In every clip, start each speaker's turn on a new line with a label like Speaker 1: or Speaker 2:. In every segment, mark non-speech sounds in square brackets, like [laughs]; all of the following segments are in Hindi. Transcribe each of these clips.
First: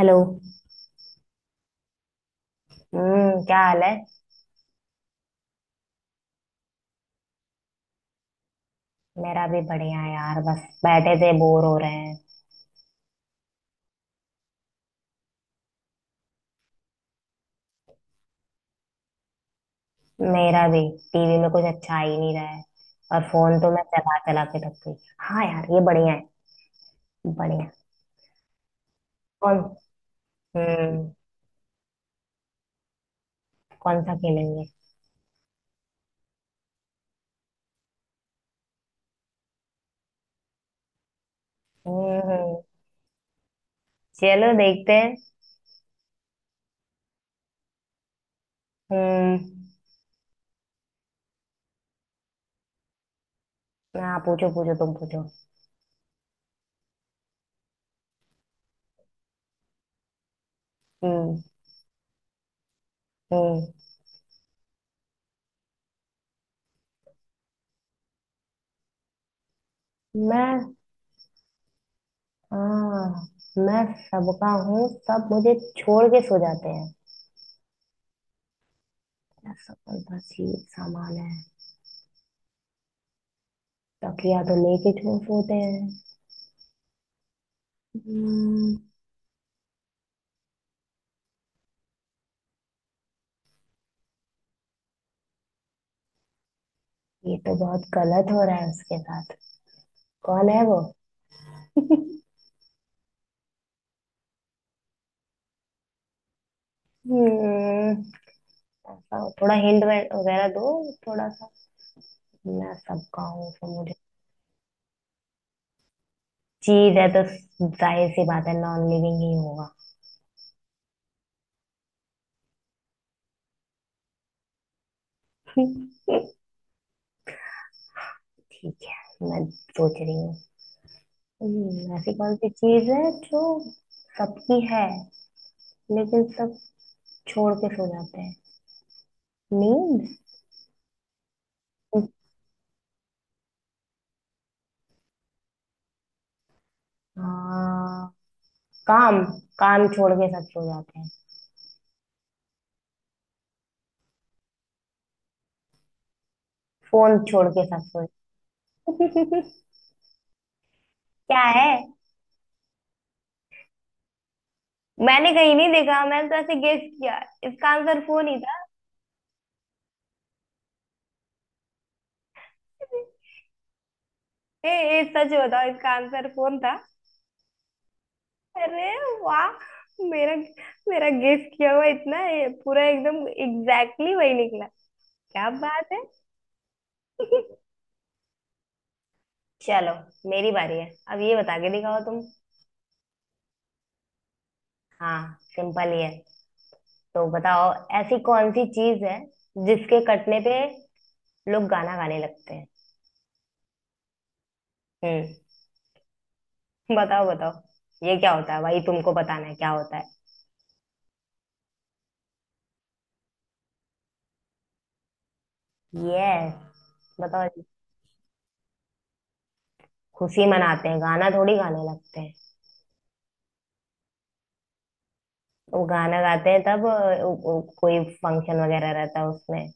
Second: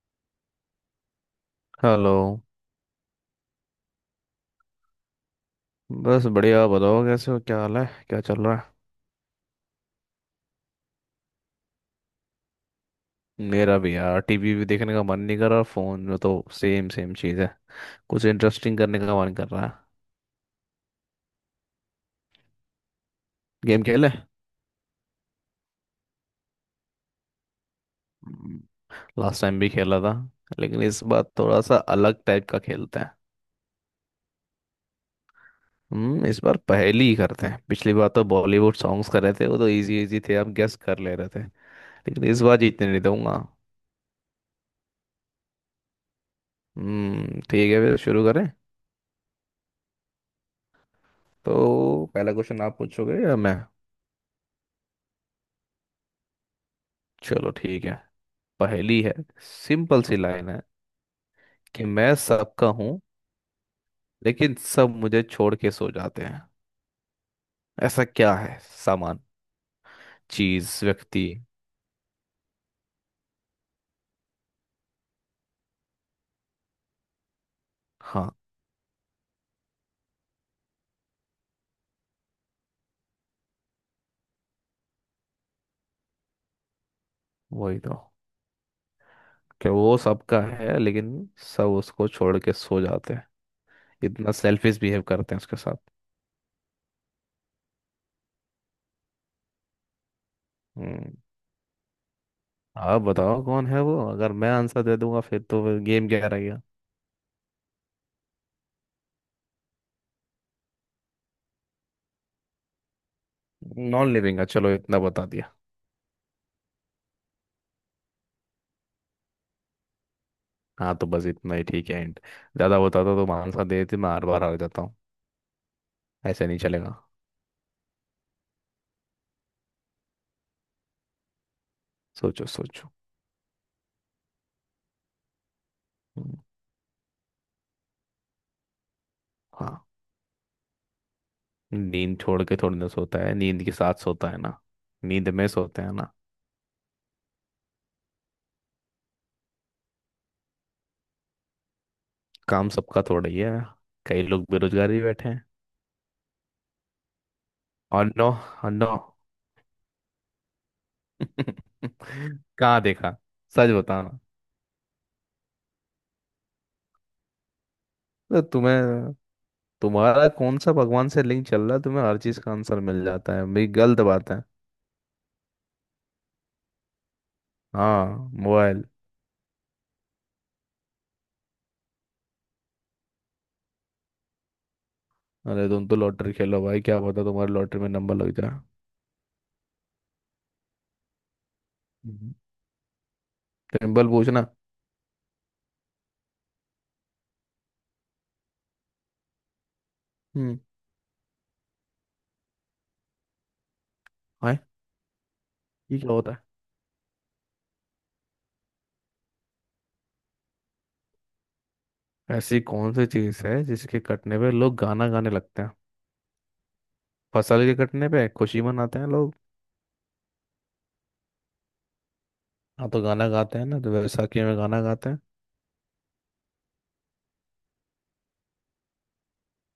Speaker 1: हेलो।
Speaker 2: हेलो।
Speaker 1: हम्म, क्या हाल है।
Speaker 2: बस बढ़िया, आप बताओ कैसे हो? क्या हाल है? क्या चल रहा है?
Speaker 1: मेरा भी बढ़िया है यार, बस बैठे थे, बोर हो रहे हैं।
Speaker 2: मेरा भी यार, टीवी भी देखने का मन नहीं कर रहा और फोन में तो सेम सेम चीज़ है। कुछ इंटरेस्टिंग करने का मन कर रहा है।
Speaker 1: मेरा भी। टीवी में कुछ अच्छा आ ही नहीं रहा है और फोन तो मैं
Speaker 2: गेम खेले?
Speaker 1: चला चला के थक गई। हाँ यार, ये बढ़िया है। बढ़िया।
Speaker 2: लास्ट
Speaker 1: कौन।
Speaker 2: टाइम भी खेला था। लेकिन इस
Speaker 1: हम्म।
Speaker 2: बार थोड़ा सा अलग टाइप का खेलते हैं।
Speaker 1: कौन सा खेलेंगे।
Speaker 2: हम्म, इस बार पहेली ही करते हैं। पिछली बार तो बॉलीवुड सॉन्ग्स कर रहे थे, वो तो इजी इजी थे, आप गेस कर ले रहे थे। लेकिन इस बार
Speaker 1: हम्म।
Speaker 2: जीतने नहीं दूंगा।
Speaker 1: चलो देखते हैं।
Speaker 2: हम्म, ठीक है, फिर शुरू करें।
Speaker 1: हम्म।
Speaker 2: तो पहला क्वेश्चन आप पूछोगे या मैं?
Speaker 1: हाँ, पूछो पूछो तुम पूछो।
Speaker 2: चलो ठीक है। पहेली है। सिंपल सी लाइन है
Speaker 1: हम्म।
Speaker 2: कि मैं सबका हूँ,
Speaker 1: हम्म।
Speaker 2: लेकिन सब मुझे छोड़ के सो जाते हैं। ऐसा क्या है? सामान,
Speaker 1: मैं।
Speaker 2: चीज, व्यक्ति?
Speaker 1: हाँ। मैं सबका हूँ, सब मुझे छोड़ के सो जाते हैं।
Speaker 2: हाँ।
Speaker 1: मेरा सपना, चीज, सामान है। तब या तो लेके झूठ होते हैं।
Speaker 2: वही तो,
Speaker 1: हम्म।
Speaker 2: कि वो सबका है लेकिन सब उसको छोड़ के सो जाते हैं। इतना सेल्फिश बिहेव करते हैं उसके साथ।
Speaker 1: ये तो बहुत गलत हो रहा है उसके साथ। कौन है वो।
Speaker 2: हम्म, आप बताओ कौन है वो? अगर मैं आंसर दे दूंगा फिर तो फिर गेम क्या रह गया?
Speaker 1: हम्म, ऐसा थोड़ा हिंट वगैरह दो। थोड़ा सा। मैं सबका हूँ तो मुझे।
Speaker 2: नॉन लिविंग है, चलो इतना बता दिया।
Speaker 1: चीज है तो जाहिर सी बात है नॉन लिविंग ही होगा।
Speaker 2: हाँ तो बस इतना ही ठीक है, एंड ज्यादा बताता तो मैं आंसर दे देती। मैं हर बार हार जाता हूँ,
Speaker 1: [laughs]
Speaker 2: ऐसे नहीं चलेगा।
Speaker 1: ठीक है, मैं सोच रही हूँ। ऐसी कौन
Speaker 2: सोचो
Speaker 1: सी
Speaker 2: सोचो।
Speaker 1: चीज है जो सबकी है लेकिन
Speaker 2: हम्म,
Speaker 1: सब छोड़ के सो जाते हैं।
Speaker 2: हाँ।
Speaker 1: नींद।
Speaker 2: नींद छोड़ के थोड़ी ना सोता है, नींद के साथ सोता है ना। नींद में सोते हैं ना।
Speaker 1: हाँ। काम। काम छोड़ के सब सो जाते हैं।
Speaker 2: काम सबका थोड़ा ही है, कई लोग बेरोजगार भी बैठे हैं।
Speaker 1: फोन छोड़ के सब सो
Speaker 2: और नो। और नो।
Speaker 1: जाते हैं। [laughs] क्या है।
Speaker 2: [laughs] कहाँ देखा? सच बताना।
Speaker 1: मैंने कहीं नहीं देखा, मैंने तो ऐसे गेस किया। इसका आंसर फोन ही
Speaker 2: तो
Speaker 1: था।
Speaker 2: तुम्हें तुम्हारा कौन सा भगवान से लिंक चल रहा है? तुम्हें हर चीज का आंसर मिल
Speaker 1: [laughs]
Speaker 2: जाता है भाई, गलत बात है।
Speaker 1: ए, सच बताओ, इसका आंसर फोन था।
Speaker 2: हाँ। मोबाइल।
Speaker 1: अरे वाह। मेरा। मेरा गेस किया हुआ इतना ये पूरा एकदम एग्जैक्टली exactly वही निकला। क्या
Speaker 2: अरे तुम
Speaker 1: बात
Speaker 2: तो
Speaker 1: है।
Speaker 2: लॉटरी खेलो भाई, क्या पता तुम्हारे
Speaker 1: [laughs]
Speaker 2: लॉटरी में नंबर लग जाए।
Speaker 1: चलो, मेरी बारी है। अब ये बता के दिखाओ तुम।
Speaker 2: हम्म। सिंपल पूछना।
Speaker 1: हाँ सिंपल ही है। तो बताओ, ऐसी कौन सी चीज है जिसके कटने
Speaker 2: हम्म।
Speaker 1: पे लोग गाना गाने लगते हैं।
Speaker 2: हाय,
Speaker 1: हम्म।
Speaker 2: ये क्या होता है?
Speaker 1: बताओ बताओ, ये क्या होता है भाई, तुमको बताना है क्या होता है।
Speaker 2: ऐसी कौन सी चीज है जिसके कटने पे लोग गाना गाने लगते हैं?
Speaker 1: यस, बताओ।
Speaker 2: फसल के कटने पे खुशी मनाते हैं लोग,
Speaker 1: खुशी मनाते हैं, गाना थोड़ी गाने लगते हैं।
Speaker 2: हाँ तो गाना गाते हैं ना, तो वैसाखी में गाना गाते हैं।
Speaker 1: वो गाना गाते हैं तब वो कोई फंक्शन वगैरह रहता है उसमें।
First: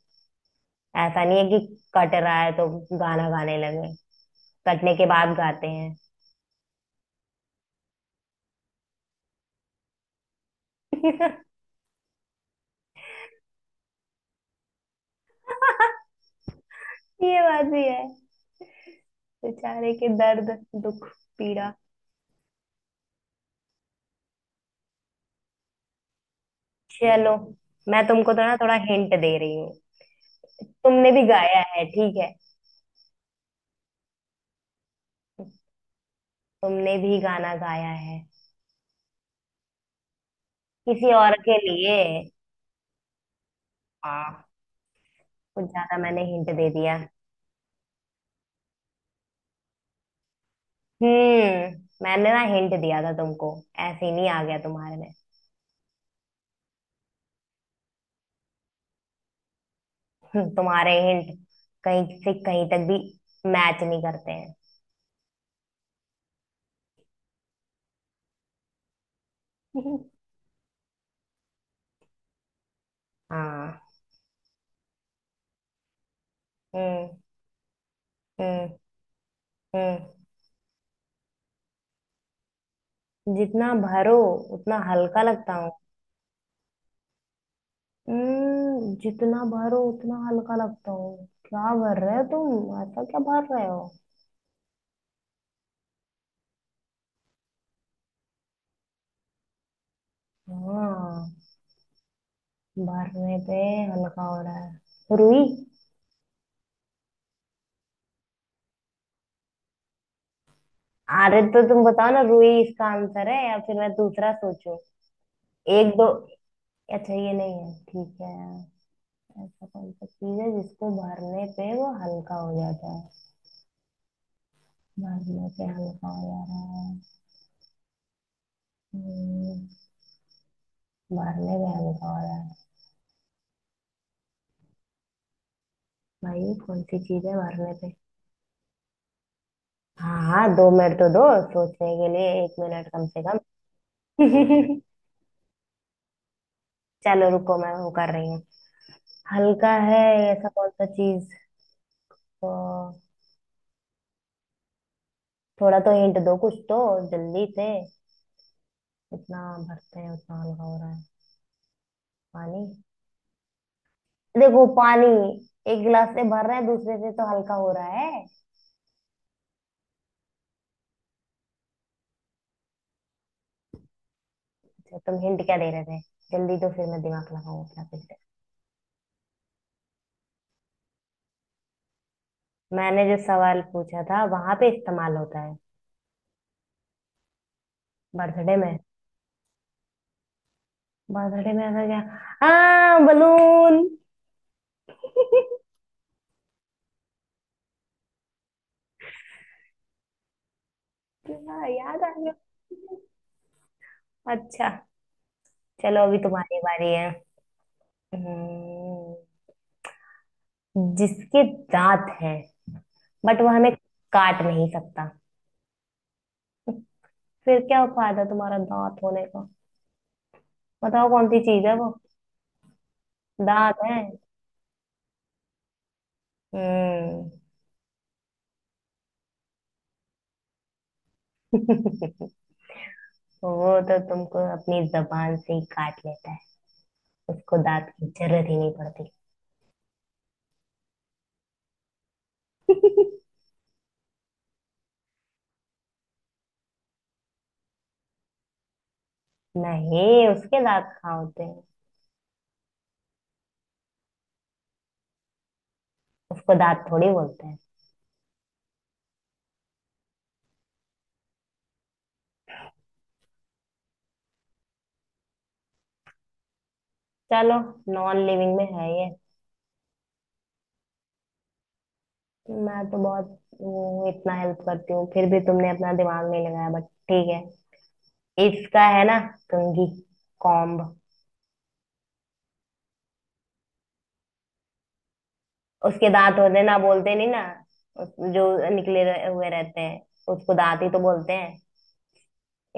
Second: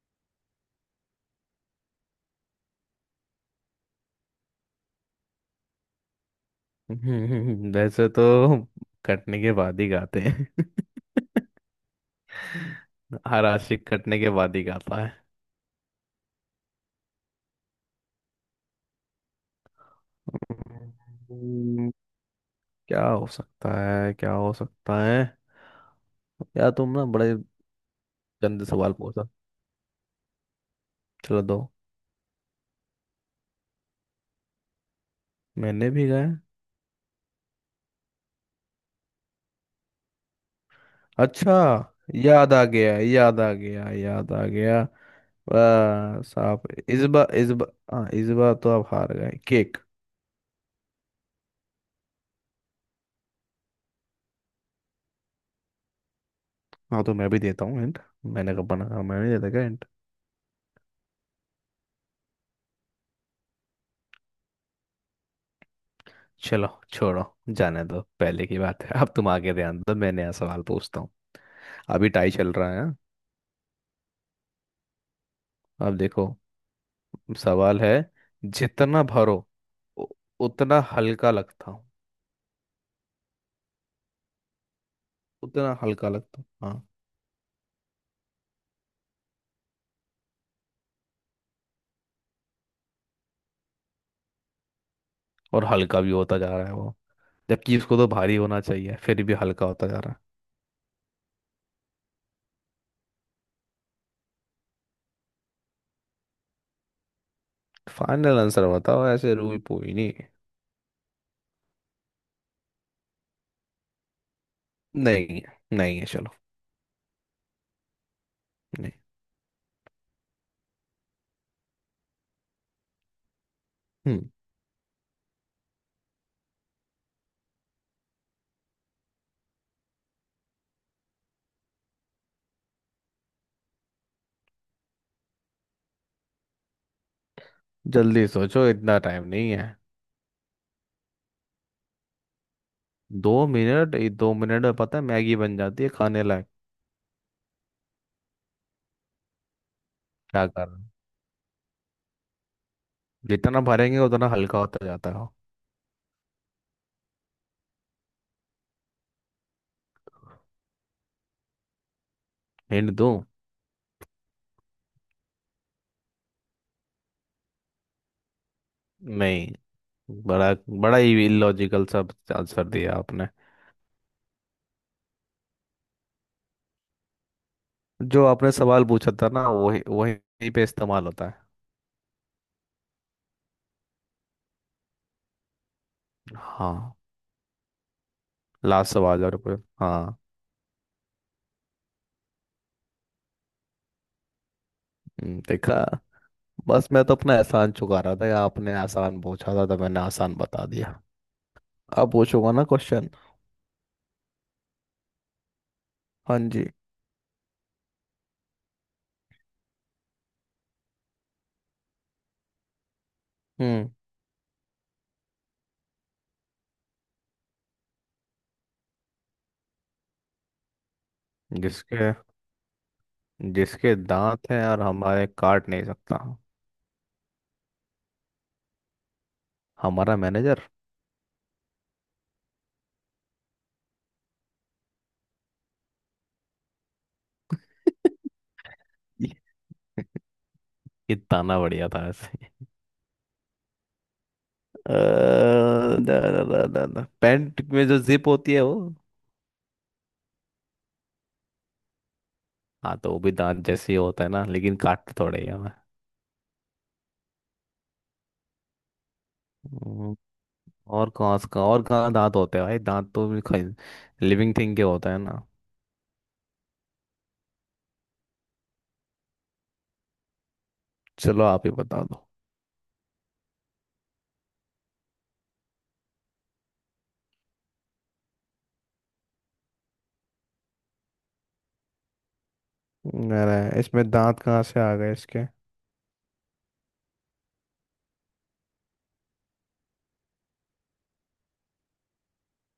Speaker 1: ऐसा नहीं है कि कट रहा है तो गाना गाने लगे। कटने के बाद गाते
Speaker 2: [laughs] वैसे तो कटने के बाद ही गाते हैं। [laughs]
Speaker 1: हैं।
Speaker 2: हर आशिक कटने के बाद ही गाता है।
Speaker 1: [laughs] ये बात भी है। बेचारे के दर्द, दुख, पीड़ा।
Speaker 2: हम्म, क्या हो सकता है, क्या हो सकता है? यार तुम ना
Speaker 1: चलो,
Speaker 2: बड़े
Speaker 1: मैं तुमको तो ना
Speaker 2: गंदे
Speaker 1: थोड़ा
Speaker 2: सवाल
Speaker 1: हिंट
Speaker 2: पूछा।
Speaker 1: दे रही हूँ। तुमने भी
Speaker 2: चलो दो,
Speaker 1: गाया है, ठीक है।
Speaker 2: मैंने भी गाया।
Speaker 1: तुमने भी गाना गाया है किसी और
Speaker 2: अच्छा,
Speaker 1: के लिए।
Speaker 2: याद आ गया, याद आ गया, याद आ
Speaker 1: हाँ।
Speaker 2: गया।
Speaker 1: कुछ ज्यादा
Speaker 2: वाह
Speaker 1: मैंने हिंट
Speaker 2: साहब।
Speaker 1: दे दिया।
Speaker 2: इस बार, इस बार हाँ, इस बार तो आप हार गए केक।
Speaker 1: हम्म। मैंने ना हिंट दिया था तुमको, ऐसे ही नहीं आ गया तुम्हारे में।
Speaker 2: हाँ तो मैं भी देता हूँ हिंट। मैंने कब बना? हाँ, मैं भी देता क्या हिंट?
Speaker 1: तुम्हारे हिंट कहीं से कहीं तक भी मैच नहीं करते हैं।
Speaker 2: चलो छोड़ो, जाने दो, पहले की बात है। [laughs] अब तुम आगे ध्यान दो, मैं
Speaker 1: [laughs]
Speaker 2: नया सवाल पूछता हूँ। अभी टाई चल रहा है, हाँ?
Speaker 1: हाँ।
Speaker 2: अब देखो,
Speaker 1: हम्म।
Speaker 2: सवाल है।
Speaker 1: हम्म।
Speaker 2: जितना भरो,
Speaker 1: हम्म।
Speaker 2: उ- उतना हल्का लगता हूँ।
Speaker 1: जितना भरो उतना हल्का लगता हूँ।
Speaker 2: उतना हल्का लगता हूँ, हाँ।
Speaker 1: जितना भरो उतना हल्का लगता हूँ, क्या भर रहे हो तुम, ऐसा क्या भर रहे हो।
Speaker 2: और हल्का भी होता जा रहा है वो, जबकि उसको तो भारी होना चाहिए, फिर भी हल्का होता जा रहा
Speaker 1: हाँ, भरने पे हल्का हो रहा है, रुई।
Speaker 2: है। फाइनल आंसर बताओ, ऐसे रूई पोई नहीं है।
Speaker 1: अरे तो तुम बताओ ना, रुई इसका आंसर है या फिर मैं दूसरा सोचूं।
Speaker 2: नहीं है,
Speaker 1: एक
Speaker 2: नहीं
Speaker 1: दो।
Speaker 2: है। चलो
Speaker 1: अच्छा ये नहीं है, ठीक है।
Speaker 2: नहीं।
Speaker 1: ऐसा कौन सा चीज है जिसको भरने पे वो हल्का हो जाता है।
Speaker 2: हम्म,
Speaker 1: भरने पे हल्का हो जा रहा है। हम्म, भरने पे हल्का हो रहा है। भाई कौन सी चीज है मारने पे।
Speaker 2: जल्दी सोचो, इतना टाइम नहीं है।
Speaker 1: हाँ हाँ, 2 मिनट तो दो, सोचने के लिए 1 मिनट कम से
Speaker 2: दो मिनट, ये दो मिनट में
Speaker 1: कम। [laughs]
Speaker 2: पता है मैगी बन जाती है खाने लायक।
Speaker 1: चलो रुको, मैं वो कर रही हूँ। हल्का है।
Speaker 2: क्या
Speaker 1: ऐसा कौन
Speaker 2: कर रहे
Speaker 1: सा
Speaker 2: हो?
Speaker 1: चीज, तो
Speaker 2: जितना भरेंगे उतना हल्का होता जाता है।
Speaker 1: थोड़ा तो हिंट दो कुछ तो, जल्दी से। जितना भरते हैं उतना हल्का हो रहा है। पानी।
Speaker 2: हिंट दूं?
Speaker 1: देखो पानी, एक गिलास से भर रहे हैं दूसरे से तो हल्का हो रहा है।
Speaker 2: नहीं, बड़ा बड़ा ही इलॉजिकल सब आंसर दिया आपने।
Speaker 1: अच्छा, तुम हिंट क्या दे रहे थे जल्दी, तो फिर मैं दिमाग लगाऊं अपना फिर से।
Speaker 2: जो आपने सवाल पूछा था ना, वही वही पे इस्तेमाल होता है।
Speaker 1: मैंने जो सवाल पूछा था वहां पे इस्तेमाल होता है।
Speaker 2: हाँ।
Speaker 1: बर्थडे में।
Speaker 2: लास्ट सवाल और पूछ- हाँ।
Speaker 1: बर्थडे में ऐसा क्या। हाँ, बलून।
Speaker 2: देखा? बस मैं तो अपना एहसान चुका रहा था, या आपने आसान पूछा था तो मैंने आसान बता दिया।
Speaker 1: क्या याद
Speaker 2: अब
Speaker 1: आ गया।
Speaker 2: पूछूंगा ना क्वेश्चन।
Speaker 1: अच्छा। चलो अभी
Speaker 2: हाँ
Speaker 1: तुम्हारी
Speaker 2: जी।
Speaker 1: बारी है। हम्म, जिसके दांत हैं बट वो हमें
Speaker 2: हम्म,
Speaker 1: काट नहीं सकता, फिर क्या फायदा तुम्हारा दांत होने का। बताओ कौन सी चीज है वो।
Speaker 2: जिसके
Speaker 1: दांत
Speaker 2: जिसके
Speaker 1: है।
Speaker 2: दांत हैं और हमारे काट नहीं सकता।
Speaker 1: हम्म।
Speaker 2: हमारा मैनेजर।
Speaker 1: [laughs] वो तो तुमको अपनी जबान से ही काट लेता है, उसको दांत की जरूरत ही नहीं पड़ती।
Speaker 2: [laughs] ये ये ताना बढ़िया था ऐसे। अ, दा, दा, दा, दा, दा। पैंट में जो जिप होती है वो।
Speaker 1: नहीं, उसके दांत कहाँ होते हैं।
Speaker 2: हाँ तो वो भी दांत जैसे ही होता है ना, लेकिन काटते थोड़े ही हमें।
Speaker 1: उसको दांत थोड़ी बोलते हैं।
Speaker 2: हम्म, और कहाँ से कहाँ, और कहाँ दांत होते हैं भाई? दांत तो लिविंग थिंग के होता है ना।
Speaker 1: चलो, नॉन लिविंग में है ये।
Speaker 2: चलो आप ही बता दो।
Speaker 1: मैं तो बहुत वो इतना हेल्प करती हूँ, फिर भी तुमने अपना दिमाग नहीं लगाया बट ठीक है। इसका है ना कंघी, कॉम्ब।
Speaker 2: अरे इसमें दांत कहाँ से आ गए इसके?
Speaker 1: उसके दांत होते हैं ना, बोलते नहीं ना। जो निकले हुए रहते हैं उसको दांत ही तो बोलते हैं।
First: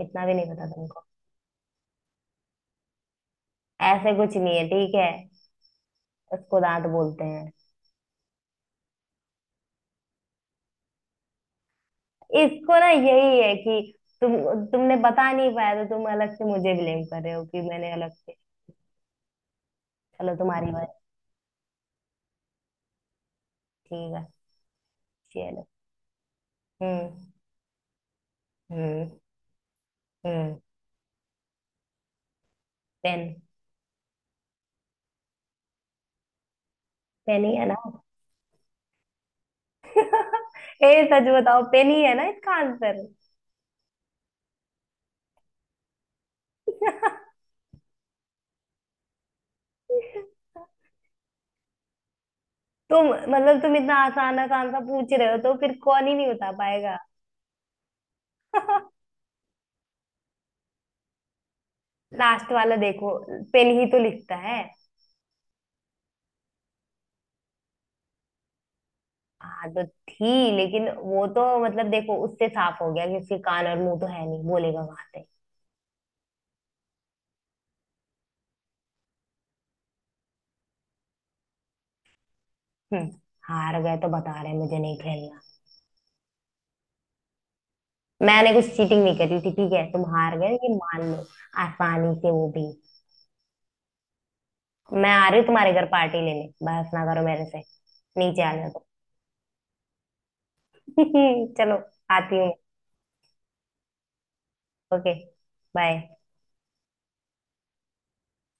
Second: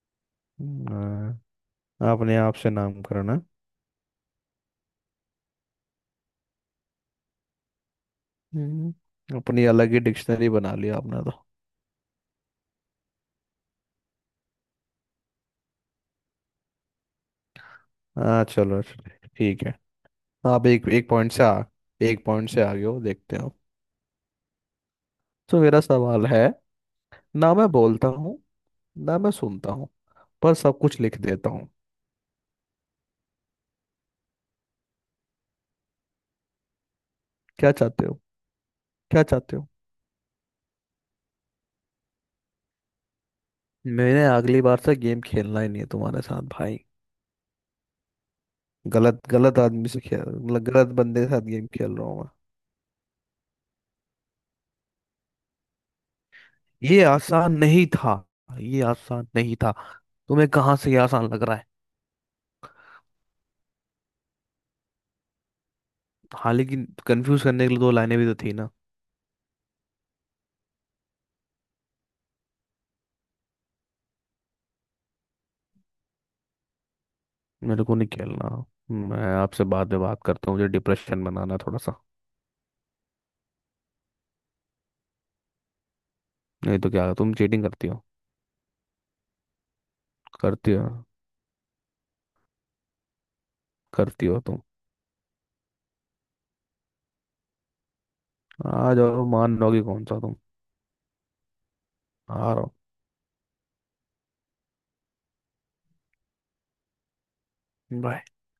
Speaker 1: इतना भी नहीं पता तुमको।
Speaker 2: हम्म, आपने आप से नाम करना।
Speaker 1: ऐसे कुछ नहीं है, ठीक है। उसको दांत बोलते हैं।
Speaker 2: हम्म, अपनी अलग ही डिक्शनरी बना ली आपने तो।
Speaker 1: इसको ना यही है कि तुमने बता नहीं पाया तो तुम अलग से मुझे ब्लेम कर रहे हो कि मैंने अलग से।
Speaker 2: हाँ, चलो चलो, ठीक है।
Speaker 1: चलो
Speaker 2: आप
Speaker 1: तुम्हारी
Speaker 2: एक
Speaker 1: बात
Speaker 2: एक पॉइंट से आ, एक पॉइंट से आगे हो देखते हो।
Speaker 1: ठीक है,
Speaker 2: तो
Speaker 1: चलो।
Speaker 2: मेरा सवाल है,
Speaker 1: हम्म।
Speaker 2: ना मैं बोलता हूँ,
Speaker 1: हम्म।
Speaker 2: ना मैं सुनता हूँ, पर
Speaker 1: हम्म।
Speaker 2: सब कुछ लिख देता हूँ।
Speaker 1: पेन। पेन ही है
Speaker 2: क्या
Speaker 1: ना।
Speaker 2: चाहते हो? क्या चाहते हो?
Speaker 1: ए सच बताओ, पेन ही है ना इसका आंसर।
Speaker 2: मैंने अगली बार से गेम खेलना ही नहीं है तुम्हारे साथ भाई। गलत, गलत आदमी से खेल, मतलब गलत बंदे के साथ गेम खेल रहा हूँ।
Speaker 1: तुम, मतलब तुम इतना आसान आसान सा पूछ रहे हो तो फिर कौन ही नहीं बता पाएगा।
Speaker 2: ये आसान नहीं था, ये
Speaker 1: [laughs]
Speaker 2: आसान नहीं था। तुम्हें कहाँ से ये आसान लग रहा है?
Speaker 1: लास्ट वाला देखो, पेन ही तो लिखता है।
Speaker 2: हाँ लेकिन कंफ्यूज करने के लिए दो लाइनें भी तो थी ना।
Speaker 1: हाँ तो थी, लेकिन वो तो मतलब देखो, उससे साफ हो गया कि उसके कान और मुंह तो है नहीं, बोलेगा कहाँ से।
Speaker 2: मेरे को नहीं खेलना। मैं आपसे बाद में बात करता हूँ, मुझे डिप्रेशन बनाना है थोड़ा सा।
Speaker 1: हम्म, हार गए तो बता रहे मुझे नहीं खेलना।
Speaker 2: नहीं तो क्या तुम चीटिंग करती हो?
Speaker 1: मैंने कुछ चीटिंग नहीं करी थी, ठीक है, तुम हार गए
Speaker 2: करती
Speaker 1: ये
Speaker 2: हो,
Speaker 1: मान लो। आसानी से, वो भी।
Speaker 2: करती हो तुम।
Speaker 1: मैं आ रही हूँ तुम्हारे घर पार्टी लेने, बहस ना करो मेरे से, नीचे आने दो।
Speaker 2: आ जाओ, मान लोगी कौन सा तुम।
Speaker 1: [laughs] चलो,
Speaker 2: आ
Speaker 1: आती हूँ।
Speaker 2: रहा हूँ।
Speaker 1: ओके। बाय।
Speaker 2: Bye.